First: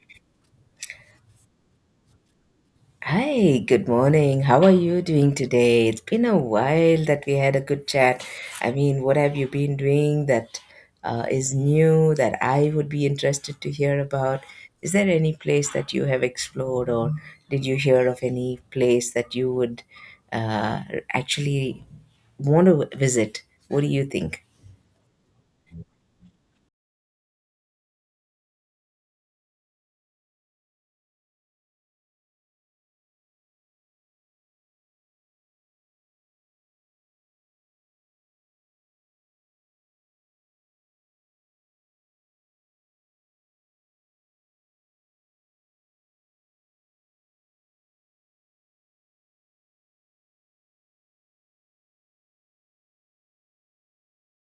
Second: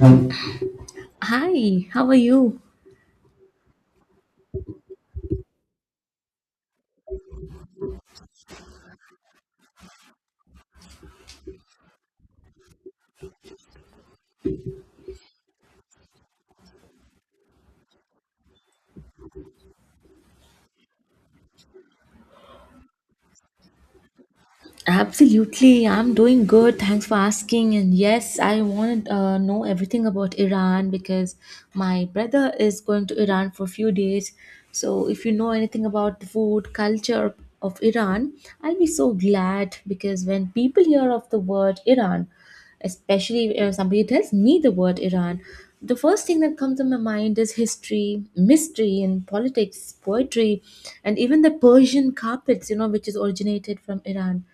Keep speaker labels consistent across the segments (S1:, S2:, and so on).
S1: Hi, how are you?
S2: Hi, good morning. How are you doing today? It's been a while that we had a good chat. I mean, what have you been doing that is new that I would be interested to hear about? Is there any place that you have explored, or did you hear of any place that you would uh, actually want to visit? What do you think?
S1: Absolutely, I'm doing good. Thanks for asking. And yes, I want to know everything about Iran because my brother is going to Iran for a few days. So, if you know anything about the food culture of Iran, I'll be so glad because when people hear of the word Iran, especially if somebody tells me the word Iran, the first thing that comes to my mind is history, mystery, and politics, poetry, and even the Persian carpets, which is originated from Iran.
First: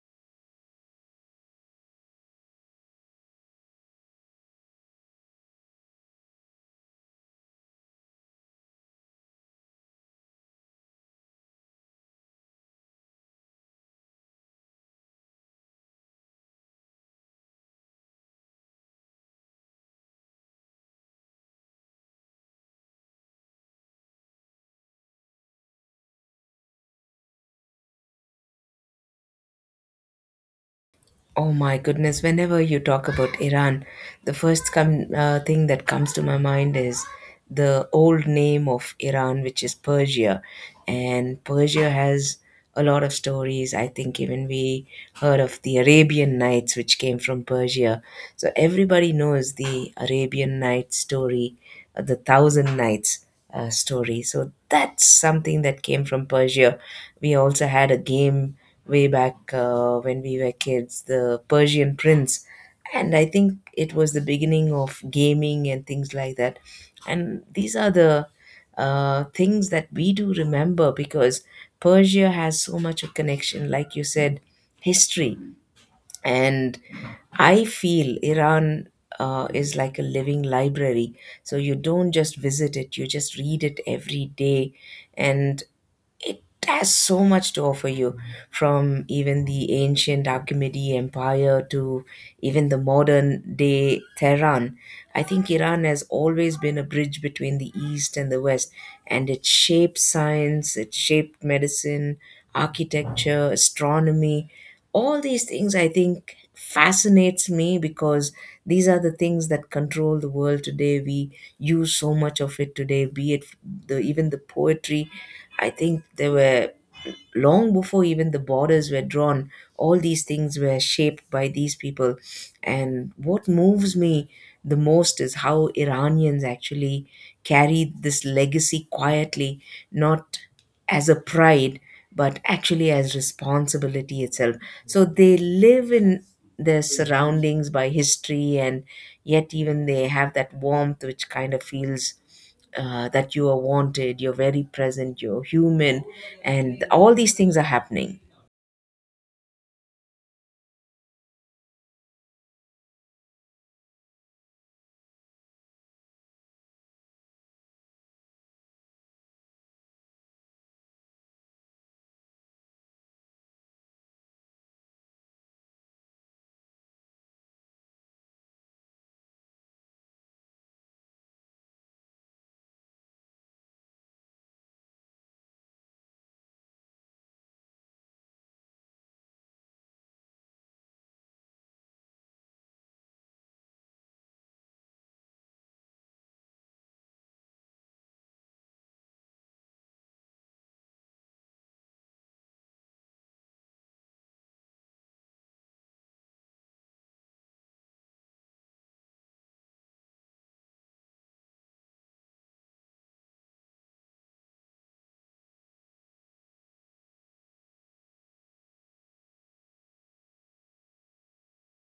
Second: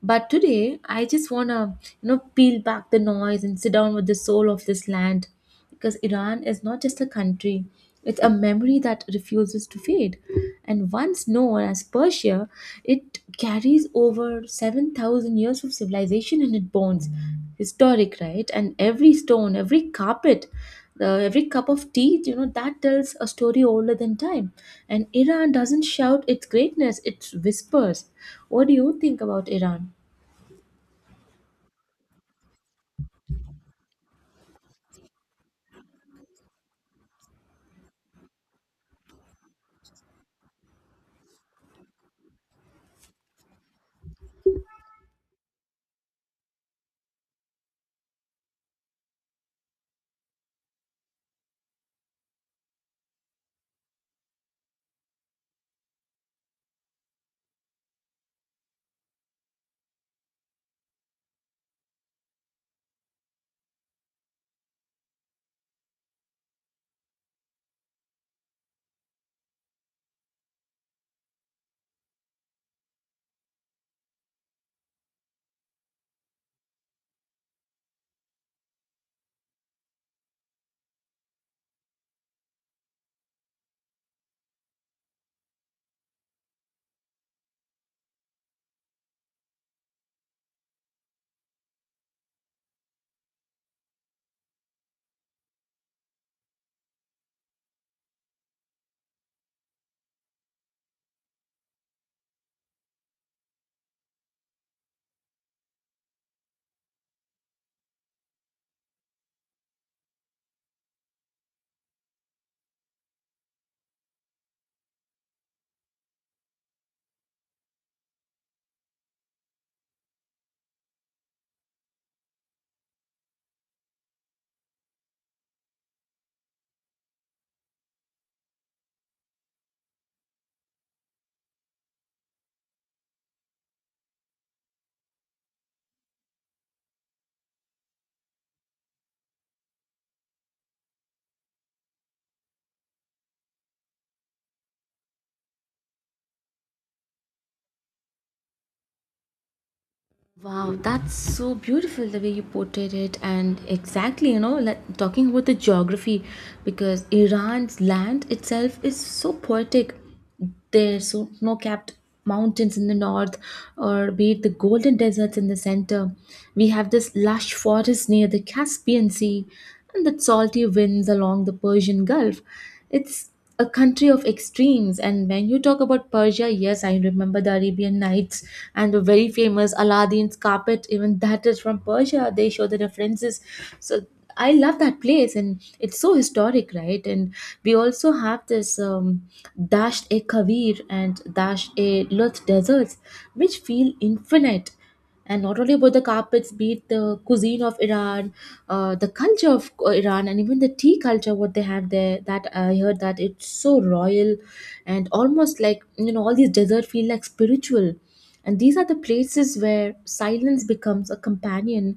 S1: But today, I just want to, peel back the noise and sit down with the soul of this land because Iran is not just a country, it's a memory that refuses to fade. And once known as Persia, it carries over 7,000 years of civilization in its bones. Historic, right? And every stone, every carpet, every cup of tea, that tells a story older than time. And Iran doesn't shout its greatness, it whispers. What do you think about Iran?
S2: Oh my goodness, whenever you talk about Iran, the first thing that comes to my mind is the old name of Iran, which is Persia. And Persia has a lot of stories. I think even we heard of the Arabian Nights, which came from Persia. So everybody knows the Arabian Nights story, the Thousand Nights. Story so that's something that came from Persia. We also had a game way back, when we were kids, the Persian Prince. And I think it was the beginning of gaming and things like that. And these are the things that we do remember because Persia has so much a connection, like you said, history. And I feel Iran is like a living library. So you don't just visit it, you just read it every day. And it has so much to offer you, from even the ancient Achaemenid Empire to even the modern day Tehran. I think Iran has always been a bridge between the East and the West, and it shaped science, it shaped medicine, architecture, astronomy. All these things I think fascinates me because these are the things that control the world today. We use so much of it today, be it the even the poetry. I think they were long before even the borders were drawn, all these things were shaped by these people. And what moves me the most is how Iranians actually carried this legacy quietly, not as a pride, but actually as responsibility itself. So they live in their surroundings by history, and yet even they have that warmth which kind of feels that you are wanted, you're very present, you're human, and all these things are happening.
S1: Wow, that's so beautiful the way you portrayed it, and exactly, like talking about the geography, because Iran's land itself is so poetic. There's so snow-capped mountains in the north, or be it the golden deserts in the center. We have this lush forest near the Caspian Sea, and the salty winds along the Persian Gulf. It's a country of extremes. And when you talk about Persia, yes, I remember the Arabian Nights and the very famous Aladdin's carpet, even that is from Persia. They show the references. So I love that place and it's so historic, right? And we also have this Dasht e Kavir and Dasht e Lut deserts, which feel infinite, and not only about the carpets, be it the cuisine of Iran, the culture of Iran, and even the tea culture what they have there that I heard that it's so royal. And almost like all these desert feel like spiritual, and these are the places where silence becomes a companion.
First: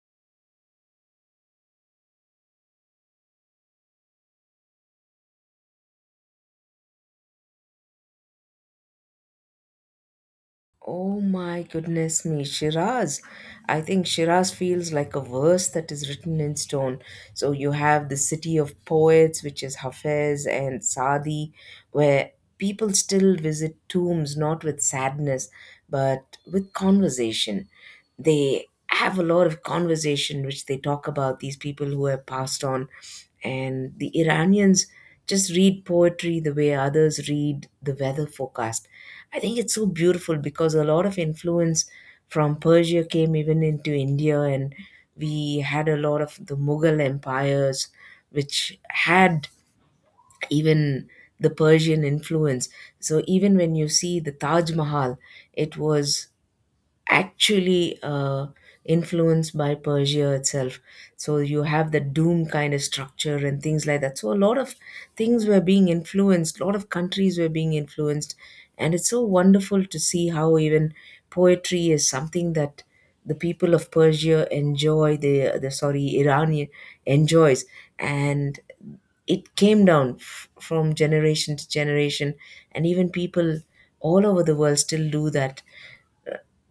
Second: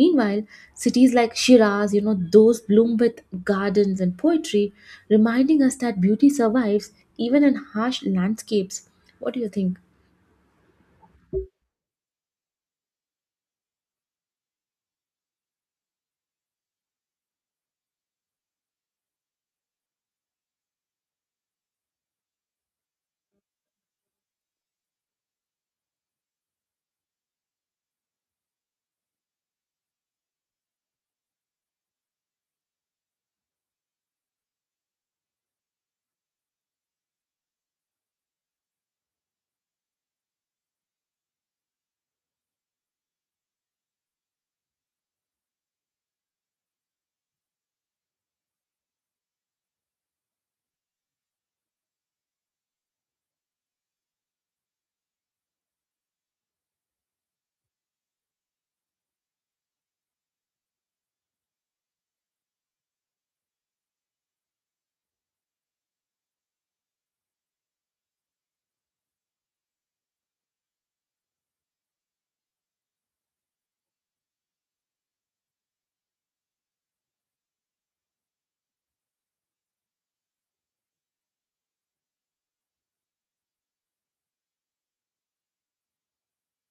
S1: Meanwhile, cities like Shiraz, those bloom with gardens and poetry, reminding us that beauty survives even in harsh landscapes. What do you think?
S2: Oh my goodness me, Shiraz. I think Shiraz feels like a verse that is written in stone. So you have the city of poets, which is Hafez and Saadi, where people still visit tombs not with sadness, but with conversation. They have a lot of conversation which they talk about these people who have passed on, and the Iranians just read poetry the way others read the weather forecast. I think it's so beautiful because a lot of influence from Persia came even into India, and we had a lot of the Mughal empires, which had even the Persian influence. So, even when you see the Taj Mahal, it was actually influenced by Persia itself. So you have the doom kind of structure and things like that. So a lot of things were being influenced, a lot of countries were being influenced. And it's so wonderful to see how even poetry is something that the people of Persia enjoy, the Iranian enjoys. And it came down from generation to generation, and even people all over the world still do that.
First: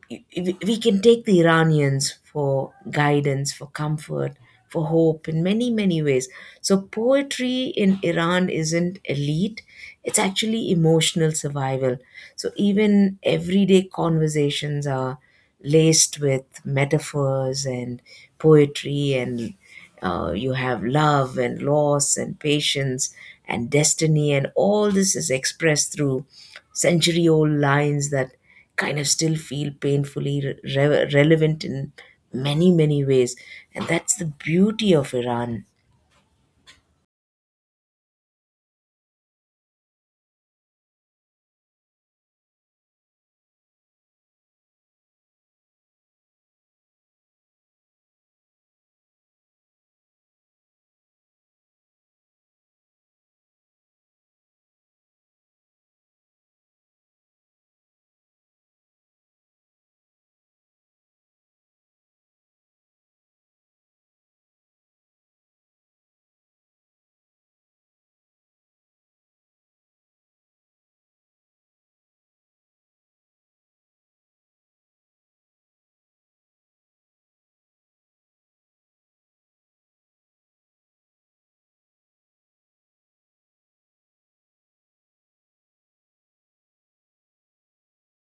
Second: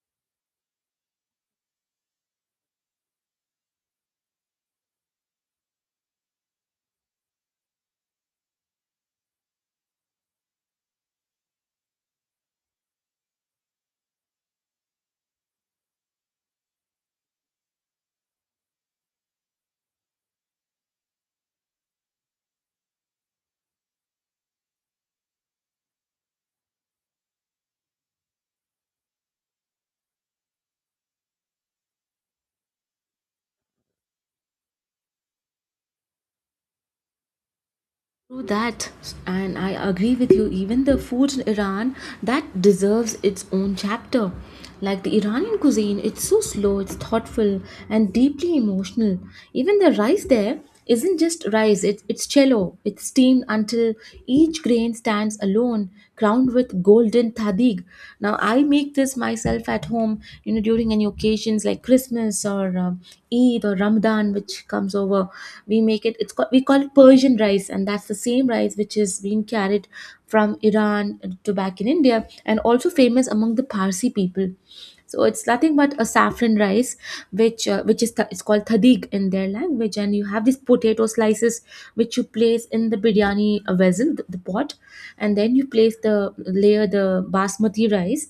S2: We can take the Iranians for guidance, for comfort, for hope in many, many ways. So, poetry in Iran isn't elite, it's actually emotional survival. So, even everyday conversations are laced with metaphors and poetry, and you have love and loss and patience and destiny, and all this is expressed through century old lines that kind of still feel painfully relevant in many, many ways. And that's the beauty of Iran.
S1: True that, and I agree with you. Even the food in Iran that deserves its own chapter. Like the Iranian cuisine, it's so slow, it's thoughtful, and deeply emotional. Even the rice there isn't just rice; it's cello. It's steamed until each grain stands alone, crowned with golden tadig. Now I make this myself at home. During any occasions like Christmas or Eid or Ramadan, which comes over, we make it it's called, we call it Persian rice, and that's the same rice which is being carried from Iran to back in India, and also famous among the Parsi people. So it's nothing but a saffron rice which it's called thadig in their language. And you have these potato slices which you place in the biryani vessel, the pot. And then you place the layer, the basmati rice,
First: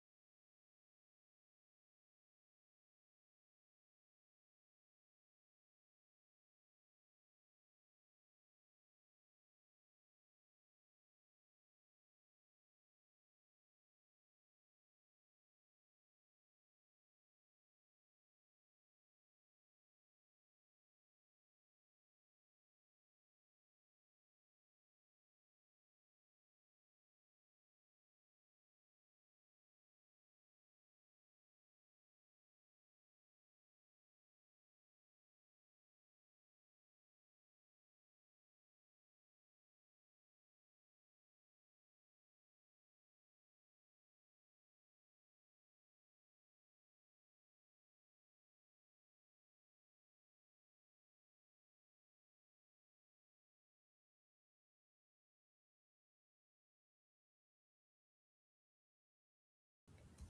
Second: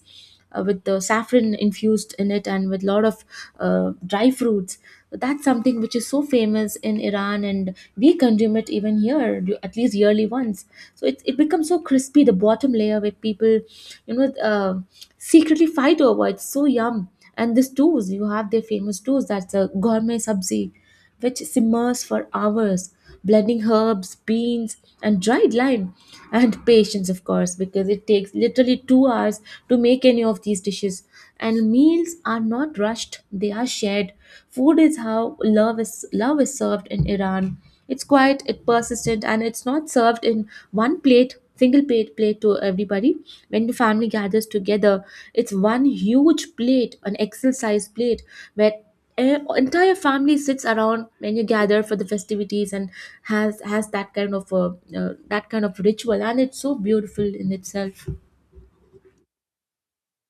S1: with the saffron infused in it, and with a lot of dry fruits. That's something which is so famous in Iran, and we consume it even here, at least yearly once. So it becomes so crispy, the bottom layer where people, you know, uh, secretly fight over. It's so yum. And this doos, you have their famous doos, that's a gourmet sabzi, which simmers for hours, blending herbs, beans, and dried lime, and patience, of course, because it takes literally 2 hours to make any of these dishes. And meals are not rushed; they are shared. Food is how love is served in Iran. It's quiet, it's persistent, and it's not served in one plate, single plate to everybody. When the family gathers together, it's one huge plate, an Excel size plate, where entire family sits around when you gather for the festivities, and has that kind of ritual, and it's so beautiful in itself.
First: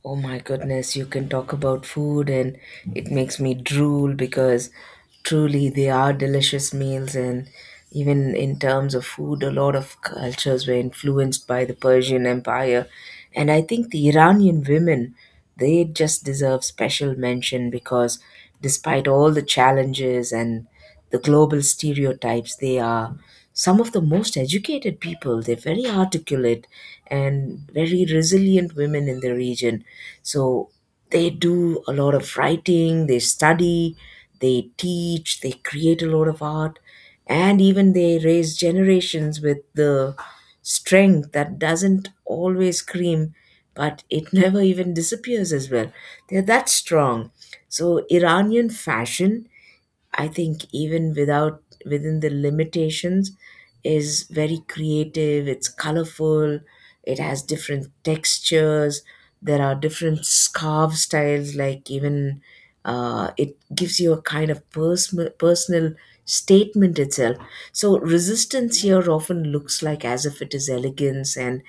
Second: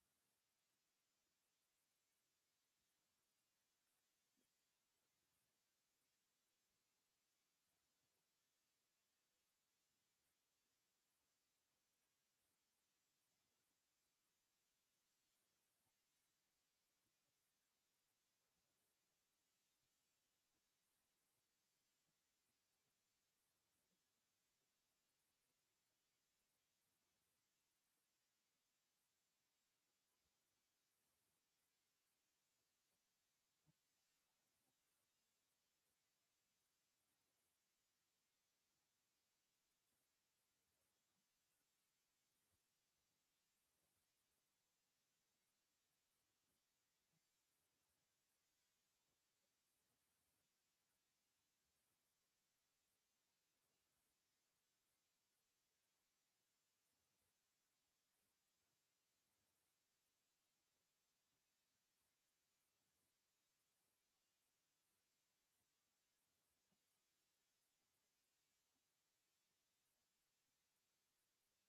S2: Oh my goodness, you can talk about food, and it makes me drool because truly they are delicious meals. And even in terms of food, a lot of cultures were influenced by the Persian Empire. And I think the Iranian women, they just deserve special mention because despite all the challenges and the global stereotypes. They are some of the most educated people. They're very articulate and very resilient women in the region. So they do a lot of writing, they study, they teach, they create a lot of art, and even they raise generations with the strength that doesn't always scream. But it never even disappears as well. They're that strong. So, Iranian fashion, I think even without within the limitations, is very creative, it's colorful, it has different textures, there are different scarf styles, like even it gives you a kind of personal statement itself. So resistance here often looks like as if it is elegance, and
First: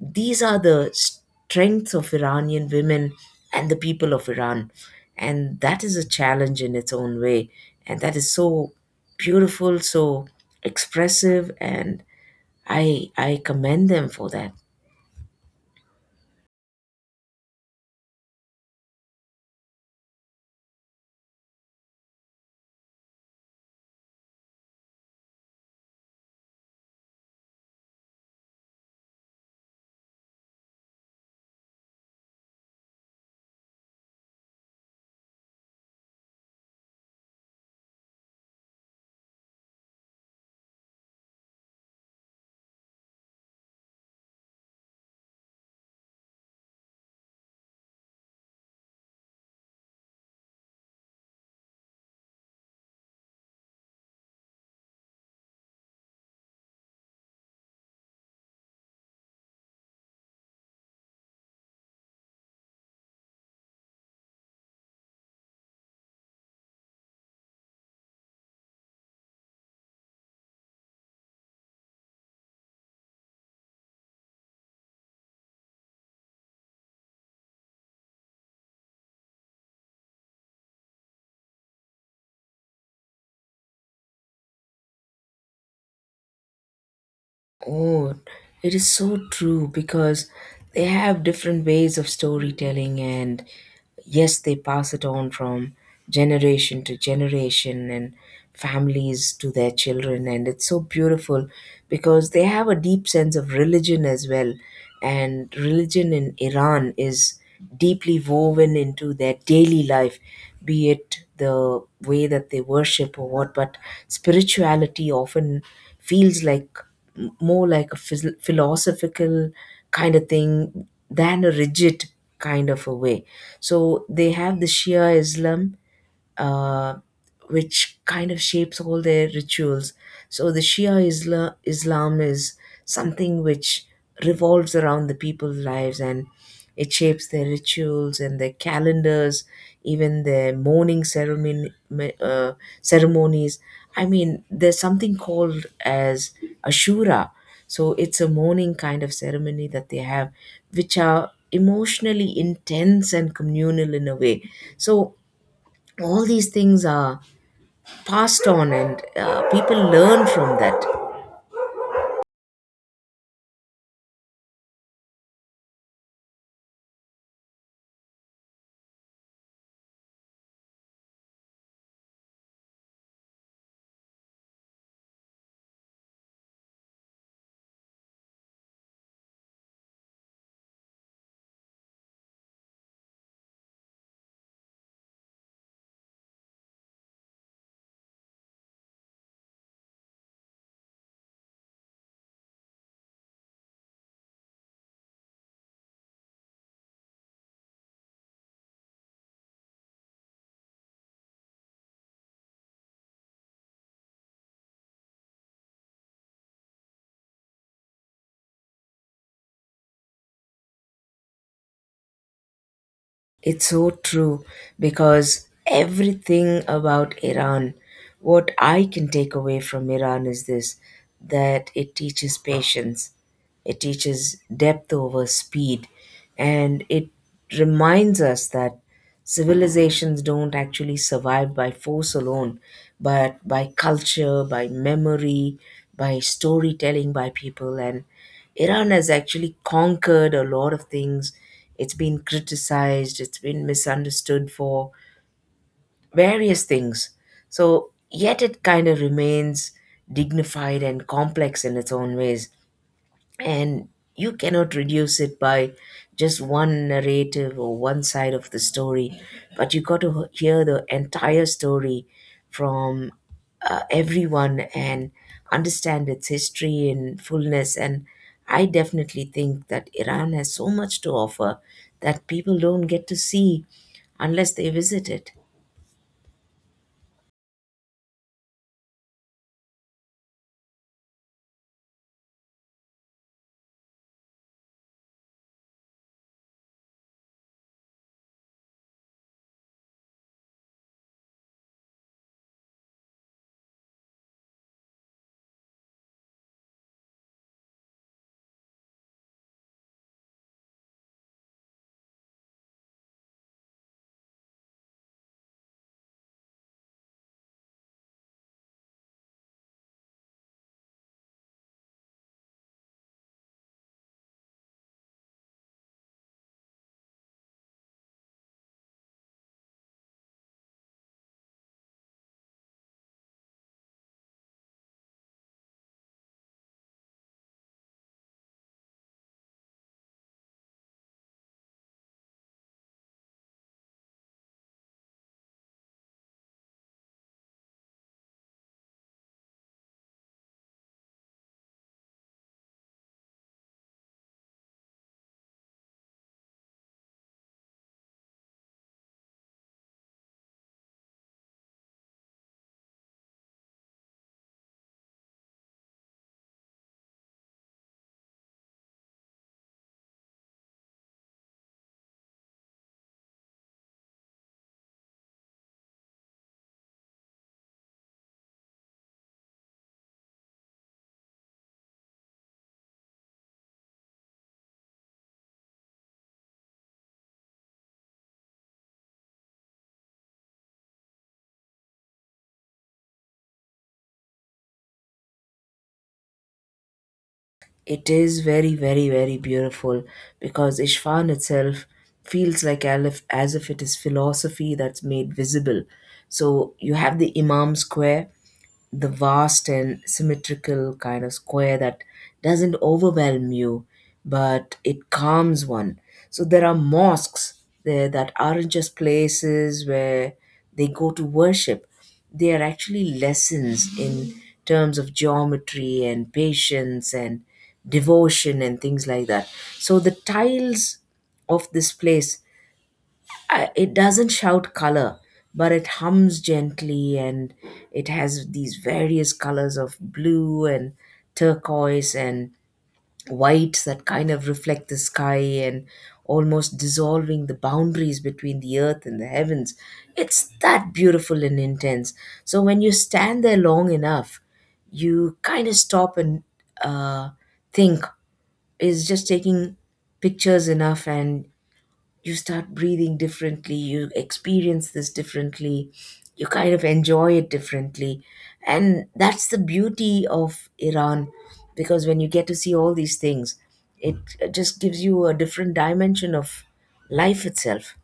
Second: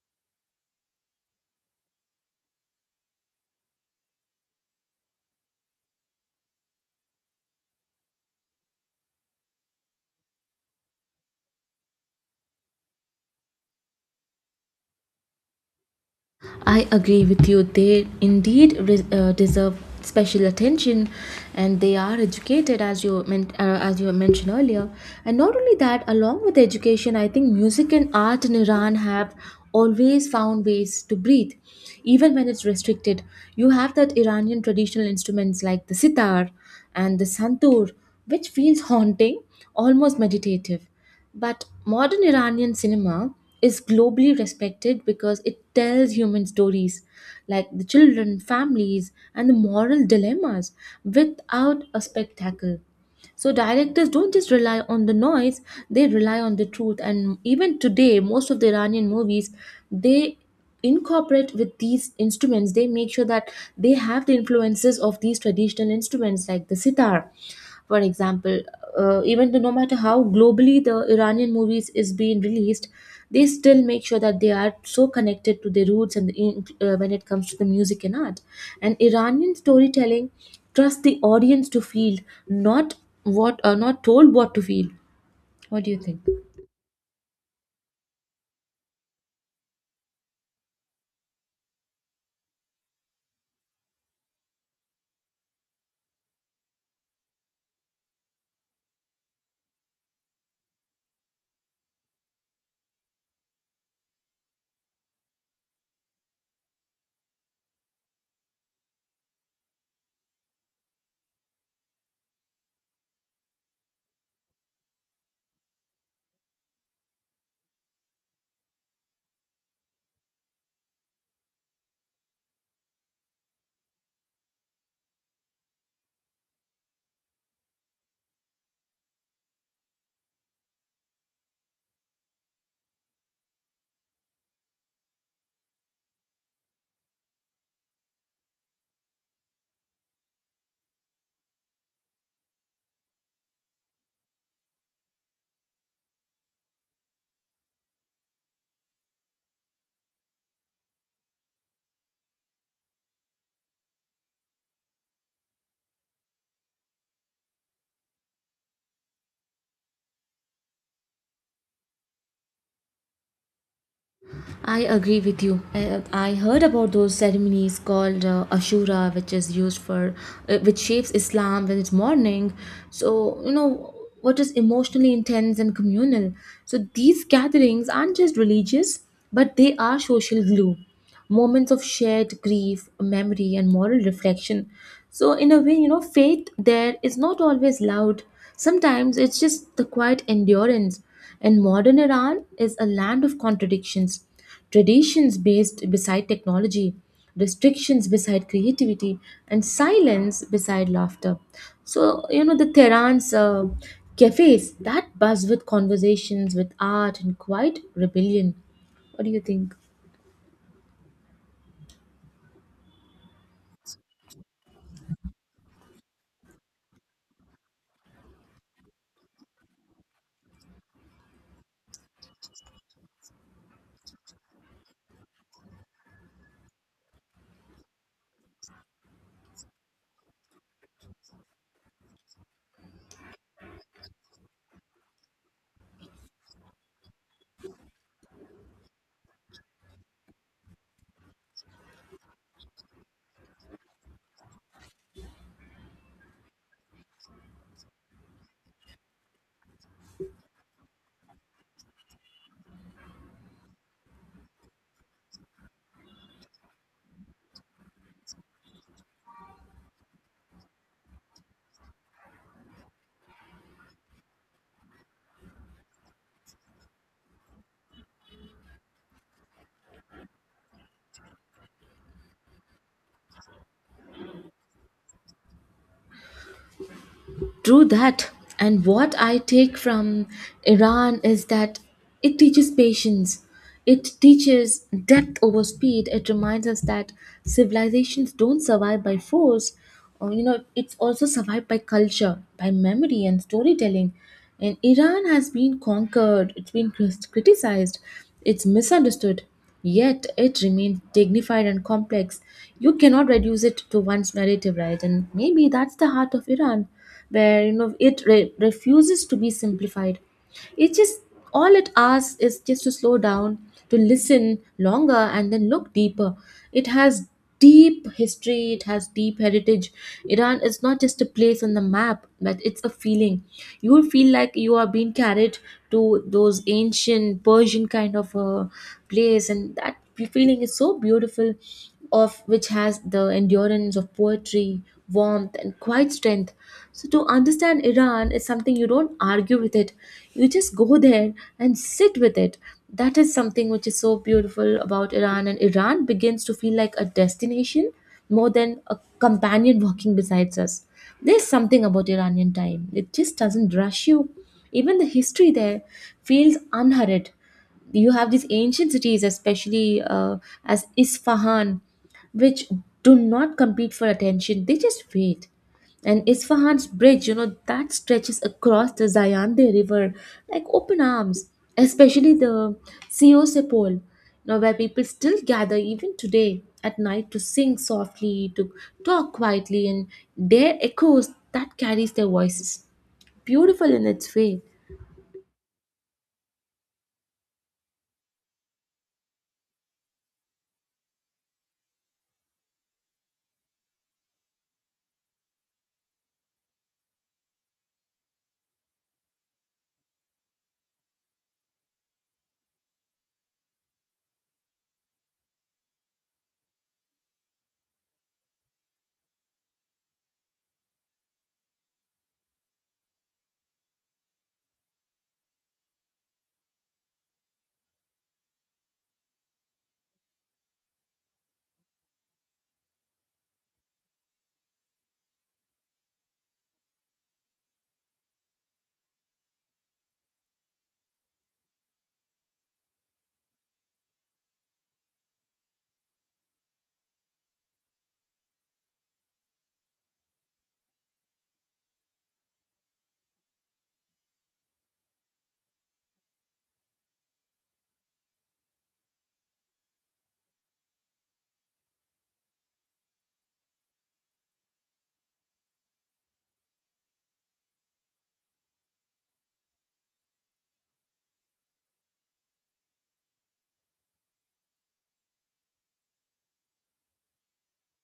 S2: these are the strengths of Iranian women and the people of Iran, and that is a challenge in its own way, and that is so beautiful, so expressive, and I commend them for that.
S1: I agree with you. They indeed deserve special attention, and they are educated, as you mentioned earlier. And not only that, along with education, I think music and art in Iran have always found ways to breathe, even when it's restricted. You have that Iranian traditional instruments like the sitar and the santur, which feels haunting, almost meditative, but modern Iranian cinema is globally respected because it tells human stories like the children, families, and the moral dilemmas without a spectacle. So directors don't just rely on the noise, they rely on the truth. And even today, most of the Iranian movies, they incorporate with these instruments. They make sure that they have the influences of these traditional instruments like the sitar. For example, even though no matter how globally the Iranian movies is being released, they still make sure that they are so connected to their roots and when it comes to the music and art. And Iranian storytelling trust the audience to feel, not what are not told what to feel. What do you think?
S2: Oh, it is so true because they have different ways of storytelling, and yes, they pass it on from generation to generation and families to their children. And it's so beautiful because they have a deep sense of religion as well. And religion in Iran is deeply woven into their daily life, be it the way that they worship or what, but spirituality often feels like more like a philosophical kind of thing than a rigid kind of a way. So they have the Shia Islam, uh, which kind of shapes all their rituals. So the Shia Islam is something which revolves around the people's lives, and it shapes their rituals and their calendars, even their mourning uh, ceremonies. I mean, there's something called as Ashura. So it's a mourning kind of ceremony that they have, which are emotionally intense and communal in a way. So all these things are passed on, and people learn from that.
S1: I agree with you. I heard about those ceremonies called Ashura, which is which shapes Islam when it's mourning. So, what is emotionally intense and communal. So, these gatherings aren't just religious, but they are social glue, moments of shared grief, memory, and moral reflection. So, in a way, faith there is not always loud. Sometimes it's just the quiet endurance. And modern Iran is a land of contradictions, traditions based beside technology, restrictions beside creativity, and silence beside laughter. So, the Tehran's cafes that buzz with conversations, with art, and quiet rebellion. What do you think?
S2: It's so true because everything about Iran, what I can take away from Iran is this, that it teaches patience. It teaches depth over speed, and it reminds us that civilizations don't actually survive by force alone, but by culture, by memory, by storytelling, by people. And Iran has actually conquered a lot of things. It's been criticized, it's been misunderstood for various things. So, yet it kind of remains dignified and complex in its own ways, and you cannot reduce it by just one narrative or one side of the story, but you got to hear the entire story from everyone, and understand its history in fullness. And I definitely think that Iran has so much to offer that people don't get to see unless they visit it.
S1: True that. And what I take from Iran is that it teaches patience, it teaches depth over speed, it reminds us that civilizations don't survive by force. It's also survived by culture, by memory, and storytelling. And Iran has been conquered, it's been criticized, it's misunderstood, yet it remains dignified and complex. You cannot reduce it to one's narrative, right? And maybe that's the heart of Iran where it refuses to be simplified, it just, all it asks is just to slow down, to listen longer, and then look deeper. It has deep history, it has deep heritage. Iran is not just a place on the map, but it's a feeling. You will feel like you are being carried to those ancient Persian kind of a place, and that feeling is so beautiful, of which has the endurance of poetry, warmth, and quiet strength. So, to understand Iran is something you don't argue with it, you just go there and sit with it. That is something which is so beautiful about Iran, and Iran begins to feel like a destination more than a companion walking besides us. There's something about Iranian time, it just doesn't rush you. Even the history there feels unhurried. You have these ancient cities, especially as Isfahan, which do not compete for attention. They just wait. And Isfahan's bridge, that stretches across the Zayande River like open arms, especially the Sio Sepol, now where people still gather even today at night to sing softly, to talk quietly, and their echoes that carries their voices. Beautiful in its way.
S2: It is very, very, very beautiful because Ishfan itself feels like as if it is philosophy that's made visible. So you have the Imam Square, the vast and symmetrical kind of square that doesn't overwhelm you, but it calms one. So there are mosques there that aren't just places where they go to worship. They are actually lessons in terms of geometry and patience and devotion and things like that. So the tiles of this place, it doesn't shout color, but it hums gently, and it has these various colors of blue and turquoise and whites that kind of reflect the sky and almost dissolving the boundaries between the earth and the heavens. It's that beautiful and intense. So when you stand there long enough, you kind of stop and uh, think, is just taking pictures enough? And you start breathing differently, you experience this differently, you kind of enjoy it differently. And that's the beauty of Iran, because when you get to see all these things, it just gives you a different dimension of life itself.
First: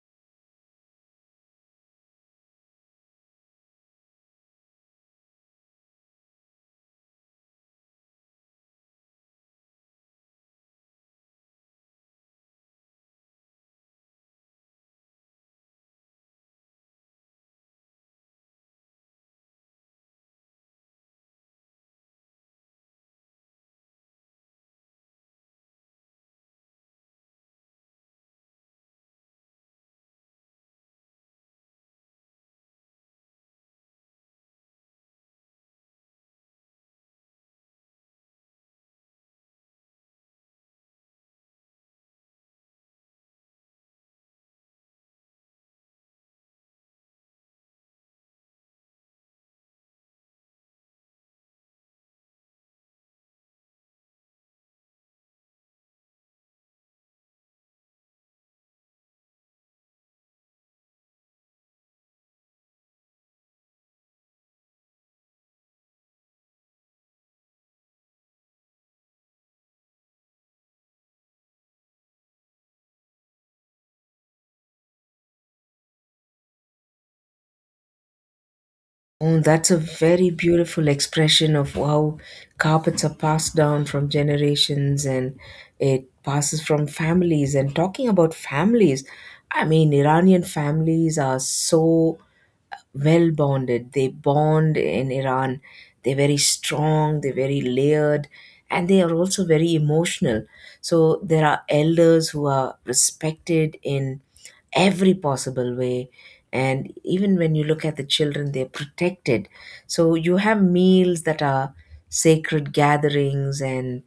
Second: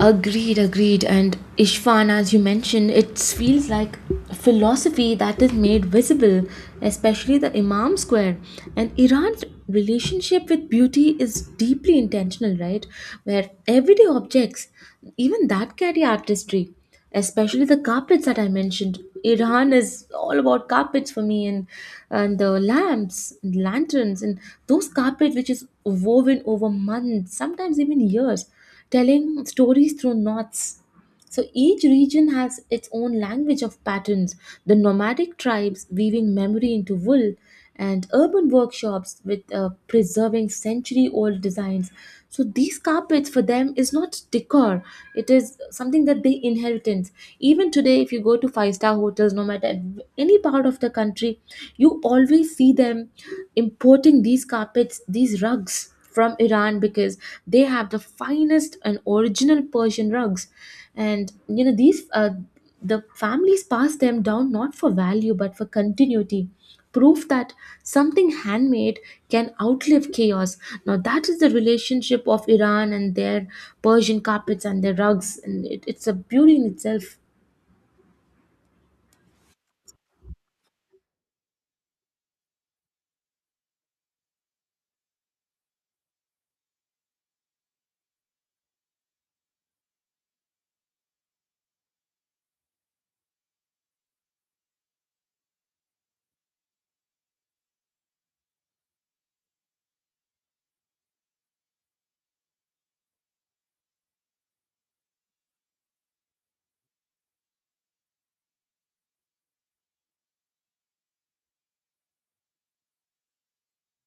S1: Agreed, agreed. And Ishvan, as you mentioned, it feels like philosophy that is made visible, especially the Imam Square. And Iran's relationship with beauty is deeply intentional, right? Where everyday objects, even that carry artistry, especially the carpets that I mentioned. Iran is all about carpets for me, and the lamps, and lanterns, and those carpets which is woven over months, sometimes even years, telling stories through knots. So each region has its own language of patterns, the nomadic tribes weaving memory into wool, and urban workshops with preserving century old designs. So these carpets for them is not decor, it is something that they inheritance. Even today, if you go to five star hotels, no matter any part of the country, you always see them importing these carpets, these rugs from Iran because they have the finest and original Persian rugs. And you know, the families pass them down not for value but for continuity. Proof that something handmade can outlive chaos. Now, that is the relationship of Iran and their Persian carpets and their rugs, and it's a beauty in itself.
S2: Oh, that's a very beautiful expression of how carpets are passed down from generations and it passes from families. And talking about families, I mean, Iranian families are so well bonded. They bond in Iran. They're very strong, they're very layered, and they are also very emotional. So there are elders who are respected in every possible way. And even when you look at the children, they're protected. So you have meals that are sacred gatherings, and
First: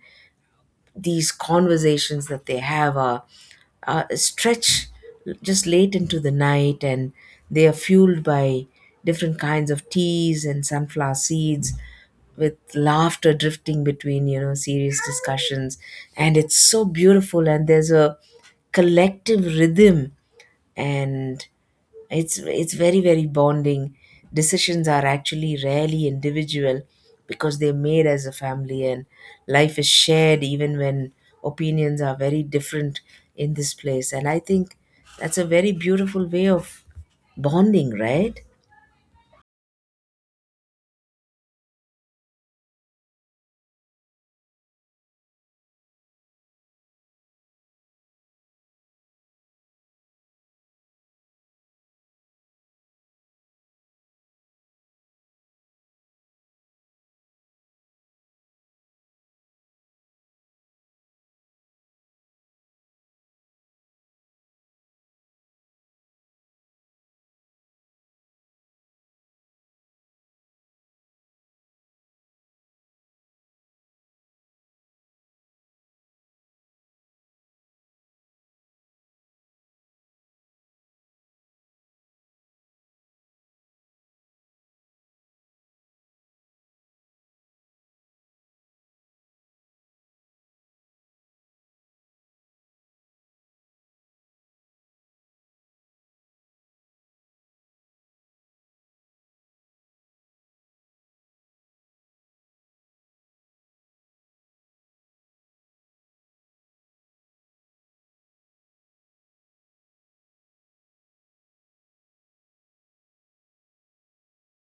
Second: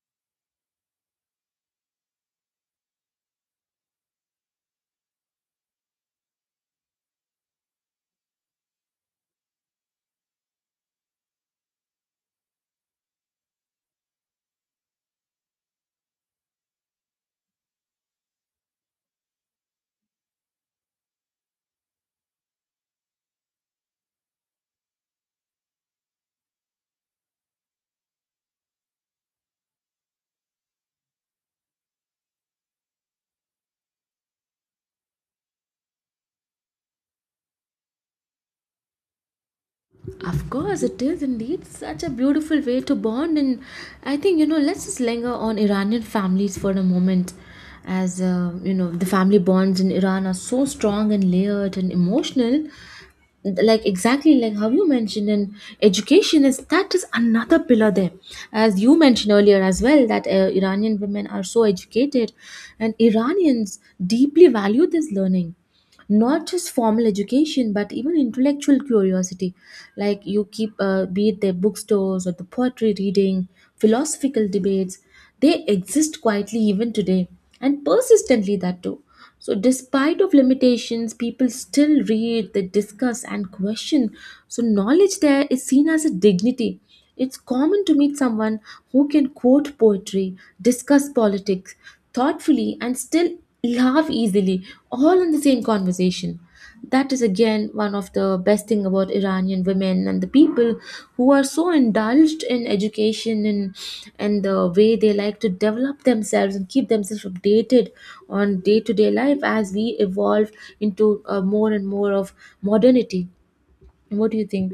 S2: these conversations that they have are, stretch just late into the night, and they are fueled by different kinds of teas and sunflower seeds, with laughter drifting between, you know, serious discussions. And it's so beautiful, and there's a collective rhythm, and it's very, very bonding. Decisions are actually rarely individual because they're made as a family, and life is shared even when opinions are very different in this place. And I think that's a very beautiful way of bonding, right?
S1: Of course, it is indeed such a beautiful way to bond. And I think, let's just linger on Iranian families for a moment. As, you know, the family bonds in Iran are so strong and layered and emotional, like exactly like how you mentioned. In education, is that is another pillar there, as you mentioned earlier as well, that Iranian women are so educated and Iranians deeply value this learning, not just formal education but even intellectual curiosity. Like you keep, be it their bookstores or the poetry reading, philosophical debates, they exist quietly even today, and persistently that too. So despite of limitations, people still read, they discuss and question. So knowledge there is seen as a dignity. It's common to meet someone who can quote poetry, discuss politics thoughtfully, and still laugh easily, all in the same conversation. That is again one of the best thing about Iranian women and the people who are so indulged in education, and the way they like to develop themselves and keep themselves updated on day to day life as we evolve into, more and more of modernity. What do you think?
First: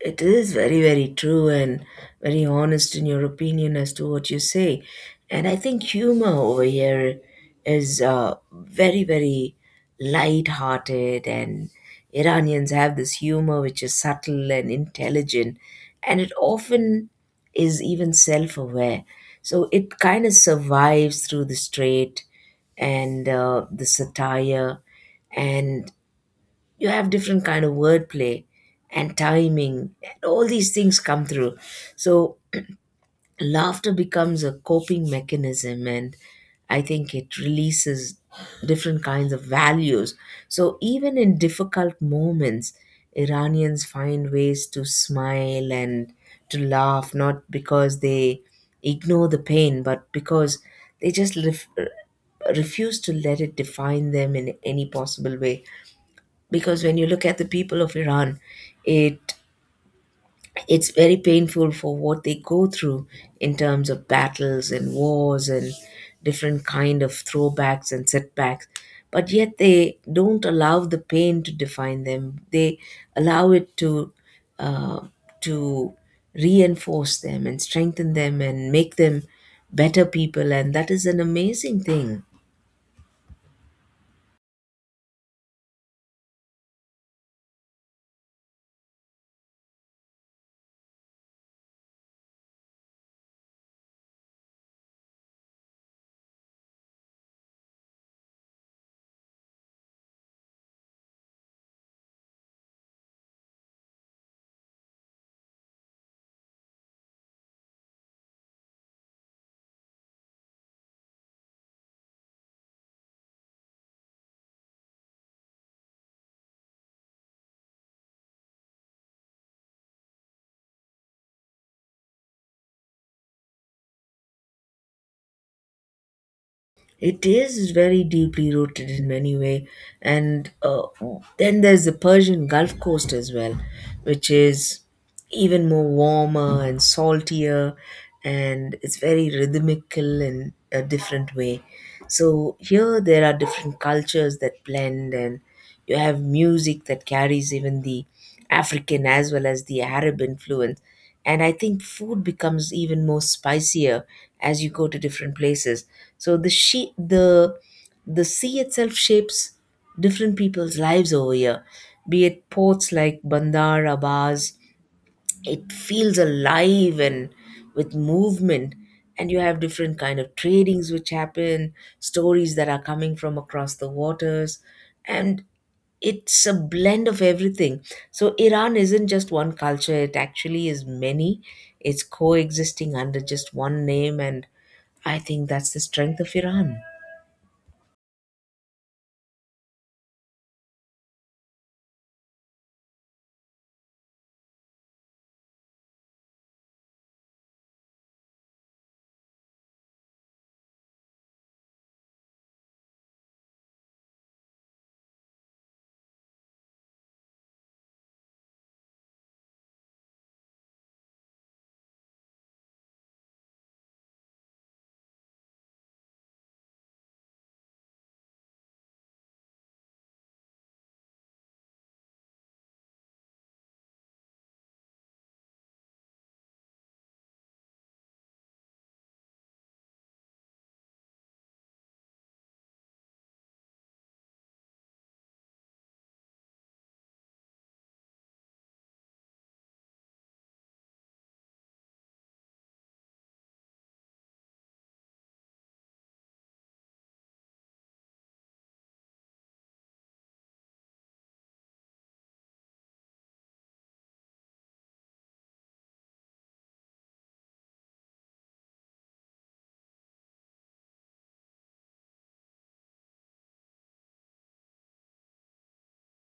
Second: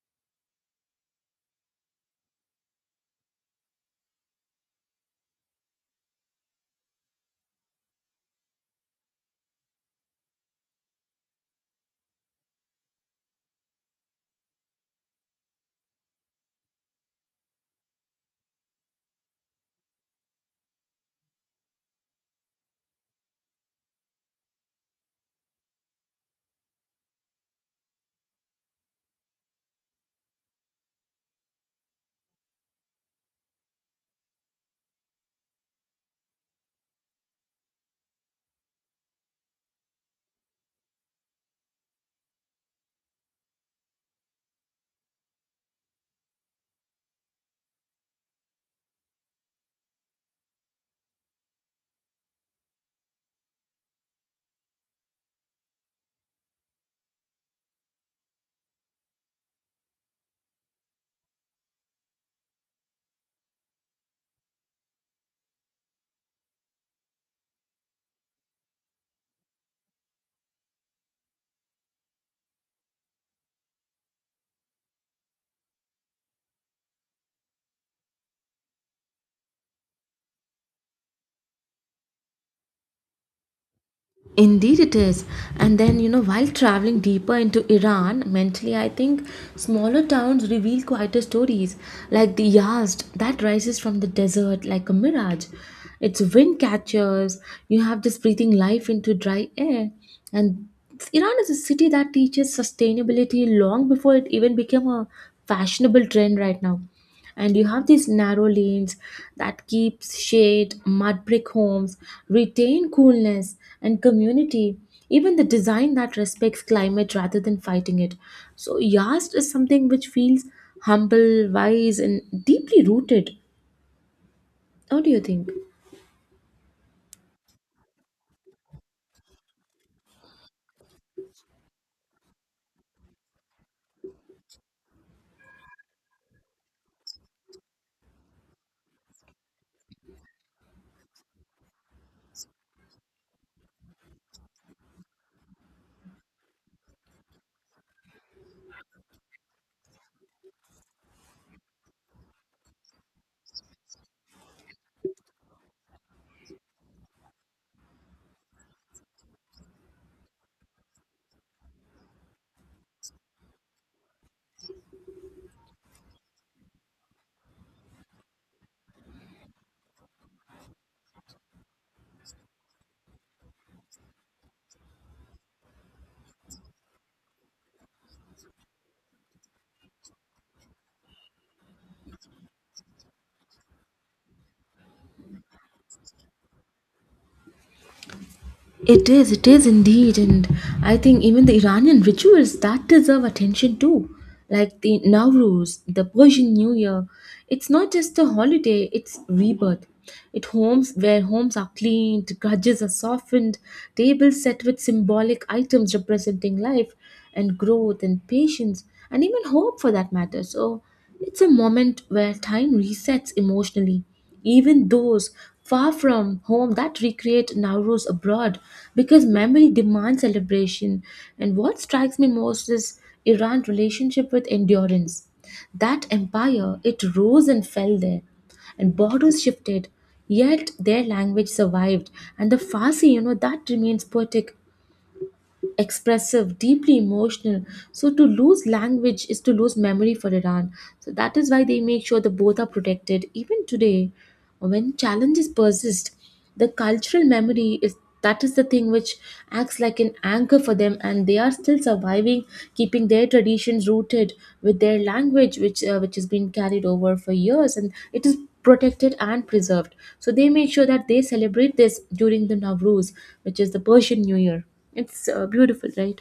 S2: It is very, very true and very honest in your opinion as to what you say. And I think humor over here is very, very light-hearted, and Iranians have this humor which is subtle and intelligent, and it often is even self-aware. So it kind of survives through the straight and the satire and you have different kind of wordplay and timing and all these things come through, so laughter becomes a coping mechanism, and I think it releases different kinds of values. So even in difficult moments, Iranians find ways to smile and to laugh, not because they ignore the pain but because they just ref- refuse to let it define them in any possible way. Because when you look at the people of Iran, it it's very painful for what they go through in terms of battles and wars and different kind of throwbacks and setbacks. But yet they don't allow the pain to define them. They allow it uh, to reinforce them and strengthen them and make them better people, and that is an amazing thing.
S1: Indeed, it is. And then, you know, while traveling deeper into Iran, mentally, I think smaller towns reveal quieter stories, like the Yazd that rises from the desert like a mirage. Its wind catchers, you have this breathing life into dry air. And Iran is a city that teaches sustainability long before it even became a fashionable trend right now. And you have these narrow lanes that keeps shade, mud brick homes retain coolness and community, even the design that respects climate rather than fighting it. So Yast is something which feels humble, wise, and deeply rooted. What do you think?
S2: It is very deeply rooted in many way, and then there's the Persian Gulf Coast as well, which is even more warmer and saltier, and it's very rhythmical in a different way. So here there are different cultures that blend, and you have music that carries even the African as well as the Arab influence. And I think food becomes even more spicier as you go to different places. So the the sea itself shapes different people's lives over here, be it ports like Bandar Abbas. It feels alive and with movement, and you have different kind of tradings which happen, stories that are coming from across the waters, and it's a blend of everything. So Iran isn't just one culture, it actually is many. It's coexisting under just one name, and I think that's the strength of Iran.
S1: It is indeed. And I think even the Iranian rituals that deserve attention too, like the Nowruz, the Persian New Year. It's not just a holiday; it's rebirth. It homes where homes are cleaned, grudges are softened, tables set with symbolic items representing life, and growth and patience, and even hope for that matter. So it's a moment where time resets emotionally. Even those far from home that recreate Nowruz abroad because memory demands celebration. And what strikes me most is Iran's relationship with endurance. That empire, it rose and fell there, and borders shifted, yet their language survived. And the Farsi, you know, that remains poetic, expressive, deeply emotional. So to lose language is to lose memory for Iran. So that is why they make sure that both are protected. Even today, when challenges persist, the cultural memory is, that is the thing which acts like an anchor for them, and they are still surviving, keeping their traditions rooted with their language, which, which has been carried over for years, and it is protected and preserved. So they make sure that they celebrate this during the Nowruz, which is the Persian New Year. It's beautiful, right?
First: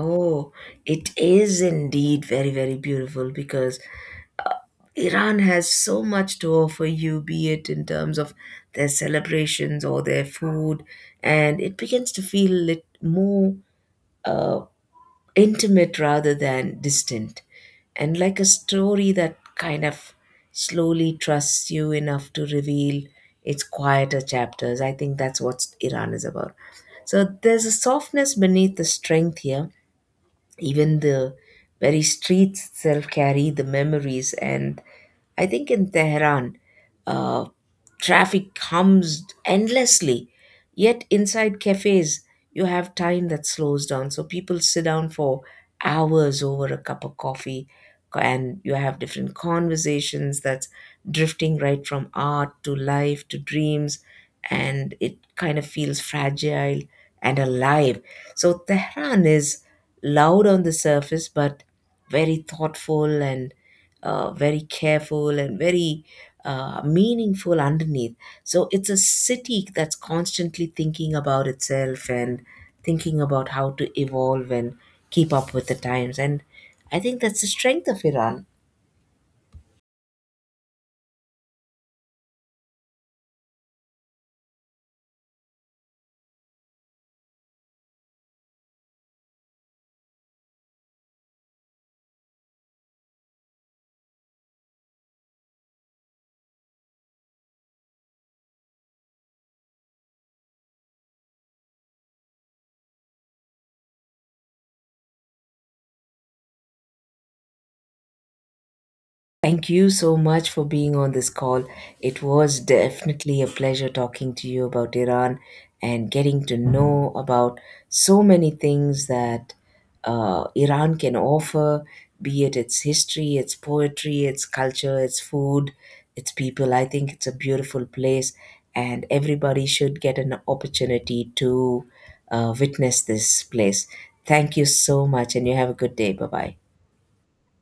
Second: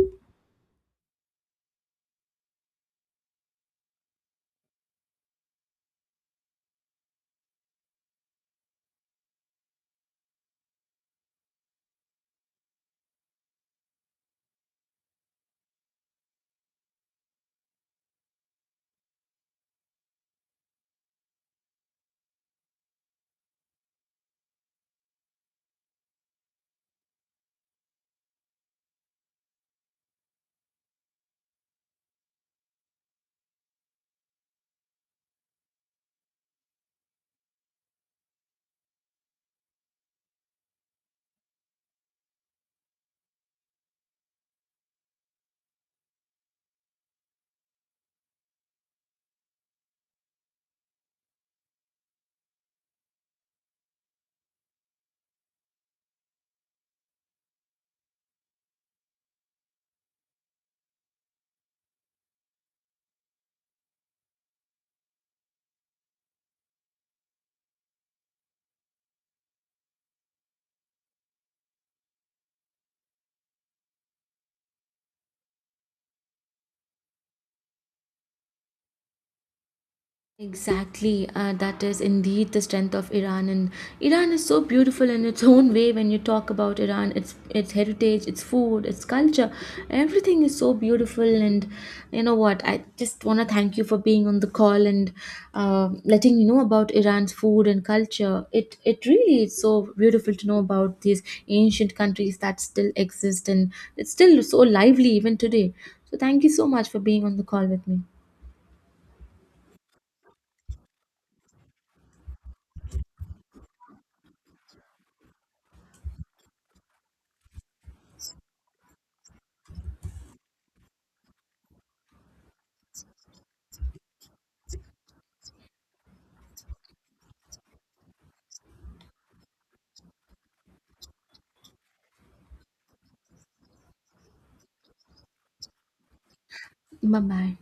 S2: Oh, it is indeed very, very beautiful, because Iran has so much to offer you, be it in terms of their celebrations or their food, and it begins to feel more uh, intimate rather than distant, and like a story that kind of slowly trusts you enough to reveal its quieter chapters. I think that's what Iran is about. So there's a softness beneath the strength here. Even the very streets itself carry the memories, and I think in Tehran, uh, traffic hums endlessly, yet inside cafes, you have time that slows down. So people sit down for hours over a cup of coffee, and you have different conversations that's drifting right from art to life to dreams, and it kind of feels fragile and alive. So Tehran is loud on the surface, but very thoughtful and very careful and very meaningful underneath. So it's a city that's constantly thinking about itself and thinking about how to evolve and keep up with the times. And I think that's the strength of Iran.
S1: Exactly, that is indeed the strength of Iran, and Iran is so beautiful in its own way. When you talk about Iran, its heritage, its food, its culture, everything is so beautiful. And you know what? I just want to thank you for being on the call, and letting me know about Iran's food and culture. It really is so beautiful to know about these ancient countries that still exist, and it's still so lively even today. So thank you so much for being on the call with me.
S2: Thank you so much for being on this call. It was definitely a pleasure talking to you about Iran and getting to know about so many things that Iran can offer, be it its history, its poetry, its culture, its food, its people. I think it's a beautiful place, and everybody should get an opportunity to witness this place. Thank you so much, and you have a good day. Bye bye.
S1: 慢慢